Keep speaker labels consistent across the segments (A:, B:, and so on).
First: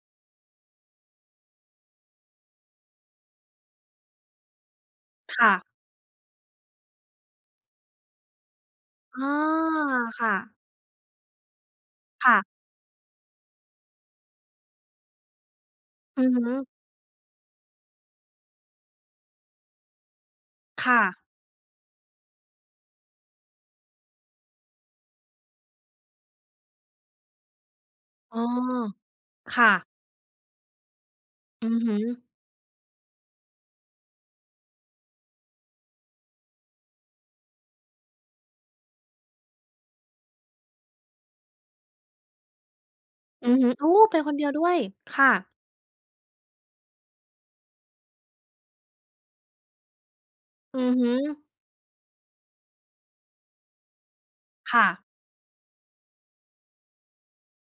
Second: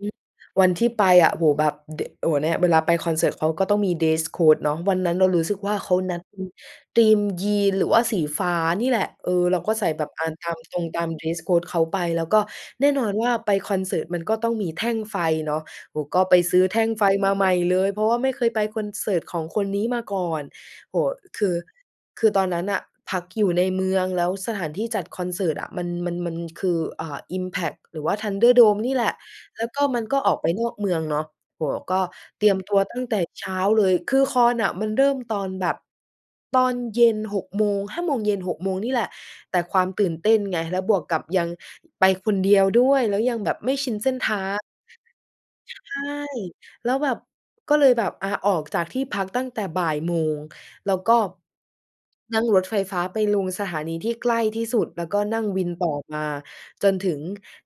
A: อ วันที่ไปอะ โอ้โฮ แบบ ด โอ้โฮ เนี่ยเวลาไปคอนเสิร์ต เขาก็ต้องมี dress code เนาะ วันนั้นเรา
B: ค
A: รู้
B: ่
A: สึก
B: ะ
A: ว่าเขานัด อ ธีม Jeans หรือว่าสีฟ้านี่แหละ
B: อ๋
A: เอ
B: อ
A: อ เราก็ใส่แบบอ
B: ค
A: ่า
B: ่ะ
A: นตามตรง ตาม dress code เขาไป แล้
B: ค
A: ว
B: ่
A: ก็
B: ะ
A: แน่นอนว่าไปคอนเสิร์ตมันก็ต้องมีแท่งไฟเนาะ โอ้ ก
B: อ
A: ็
B: ือ
A: ไป
B: ฮ
A: ซื้อ
B: ึ
A: แท่งไฟมาใหม่เลย เพราะว่าไม่เคยไปคอนเสิร์ตของคนนี้มาก่อน
B: ค
A: โ
B: ่
A: อ้โฮ
B: ะ
A: คือ คือตอนนั้นน่ะพักอยู่ในเมือง แล้วสถานที่จัดคอนเสิร์ตอะ มัน มัน มันคือ เอ่อ อิมแพ็คหรือว่าธั
B: อ
A: น
B: ๋อ
A: เดอร์โดมนี่แหละ
B: ค
A: แล
B: ่
A: ้วก็
B: ะ
A: มันก็ออกไปนอกเมืองเนาะ โอ
B: อื
A: ้โฮ
B: อฮ
A: ก
B: ึ
A: ็เตรียมตัวตั้งแต่เช้าเลย คือคอนน่ะมันเริ่มตอนแบบ ตอนเย็น 6 โมง 5 โมงเย็น 6 โมง นี่แหละ แต่ความตื่นเต้นไง แล้วบวกกับยังไปคนเดียวด้วย แล้วยัง
B: อื
A: แบบ
B: อฮ
A: ไ
B: ึ
A: ม่
B: โอ
A: ช
B: ้!
A: ินเส้
B: ไป
A: นท
B: คนเด
A: า
B: ียว
A: ง
B: ด้วย ค่ะ
A: ใช่ แล้วแบบ ก็เลยแบบ อา ออกจากที่พักตั้งแต่บ่ายโมง
B: อื
A: แล้
B: อ
A: ว
B: ฮ
A: ก
B: ึ
A: ็ นั่งรถไฟฟ้าไปลงสถานีที่ใกล้ที่ส
B: ค
A: ุ
B: ่ะ
A: ด แล้วก็นั่งวินต่อมาจนถึง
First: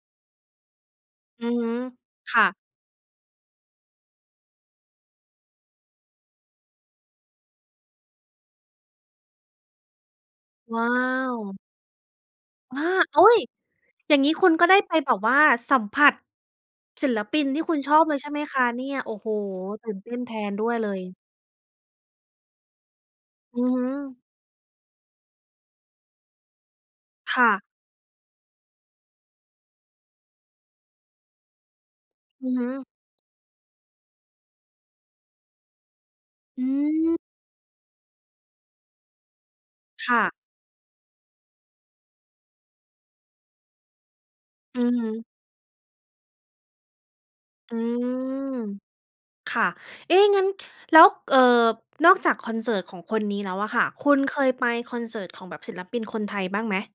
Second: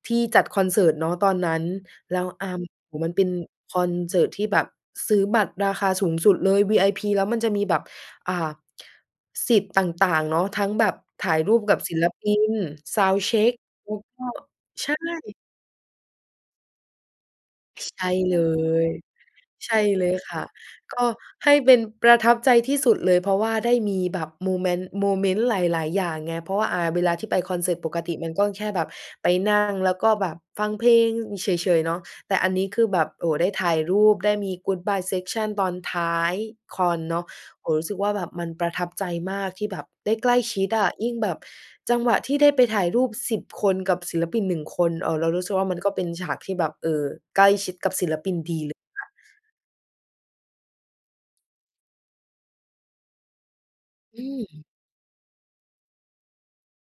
A: ที่จัดคอนเสิร์ตเนาะ ตอน
B: อื
A: นั
B: อ
A: ้น
B: ฮึ
A: แล้ว
B: ค่
A: อ
B: ะ
A: า โอ้โฮ มันเป็นคอนเสิร์ตที่แบบซื้อบัตรราคาสูงสุดเลย VIP แล้วมันจะมีแบบ อ่า สิทธิ์ต่าง ๆ เนาะ ทั้ง
B: ว
A: แบ
B: ้า
A: บถ่ายรู
B: ว!
A: ปกับศิลปิน
B: อา โอ
A: sound
B: ๊ย!
A: check แล้ว
B: อย่
A: ก
B: าง
A: ็
B: งี้คุณก็ได้
A: ใช
B: ไป
A: ่
B: แบบว่าสัมผัสศิลปินที่คุณ
A: ใ
B: ช
A: ช
B: อบ
A: ่
B: เลย ใช่
A: เ
B: ไห
A: ล
B: มคะเนี่
A: ย
B: ย? โอ้โฮ!
A: ใช่
B: ตื่น
A: เล
B: เต้
A: ย
B: นแท
A: ค่ะ
B: นด้วยเล
A: ก็
B: ย
A: ให้เป็นประทับใจที่สุดเลย เพราะว่า
B: อือ
A: ได้
B: ฮึ
A: มีแบบโมเมนต์ โมเมนต์หลาย ๆ อย่างไง เพราะว่า อา เวลาที่ไ
B: ค
A: ป
B: ่
A: คอ
B: ะ
A: นเสิร์ต ปกติมันก็แค่แบบไปนั่ง แล้วก็แบบฟังเพลงเฉย ๆ เนาะ แต่
B: อ
A: อั
B: ื
A: น
B: อ
A: น
B: ฮ
A: ี้
B: ึ
A: คือแบบ โอ้ ได้ถ่ายรูป ได้มี Goodbye Section ตอนท้าย
B: อื
A: คอนเน
B: ม
A: าะ โอ้โฮ รู้สึกว่าแบบมันประทับใจมากที่แบบไ
B: ค
A: ด้
B: ่
A: ใก
B: ะ
A: ล้ชิดอะ ยิ่งแบบจังหวะที่ได้ไปถ่ายรูป 10 คนกับศิลปิน 1
B: อ
A: ค
B: ื
A: น
B: อฮ
A: เออ
B: ึ
A: เรารู้สึกว่ามันก็เป็นฉากที่แบบ เอ่อ ใกล้ชิ
B: อื
A: ดกับศิลปิน
B: ม
A: ดีเลยค่ะ
B: ค่ะ เอ๊ะ งั้น ค แล้ว เอ่อ นอกจากคอนเสิร์ตของคนนี้แล้วอะค่ะ คุ
A: อ
B: ณ
A: ื
B: เคยไป
A: ม
B: คอนเสิร์ตของแบบศิลปินคนไทยบ้างไหม?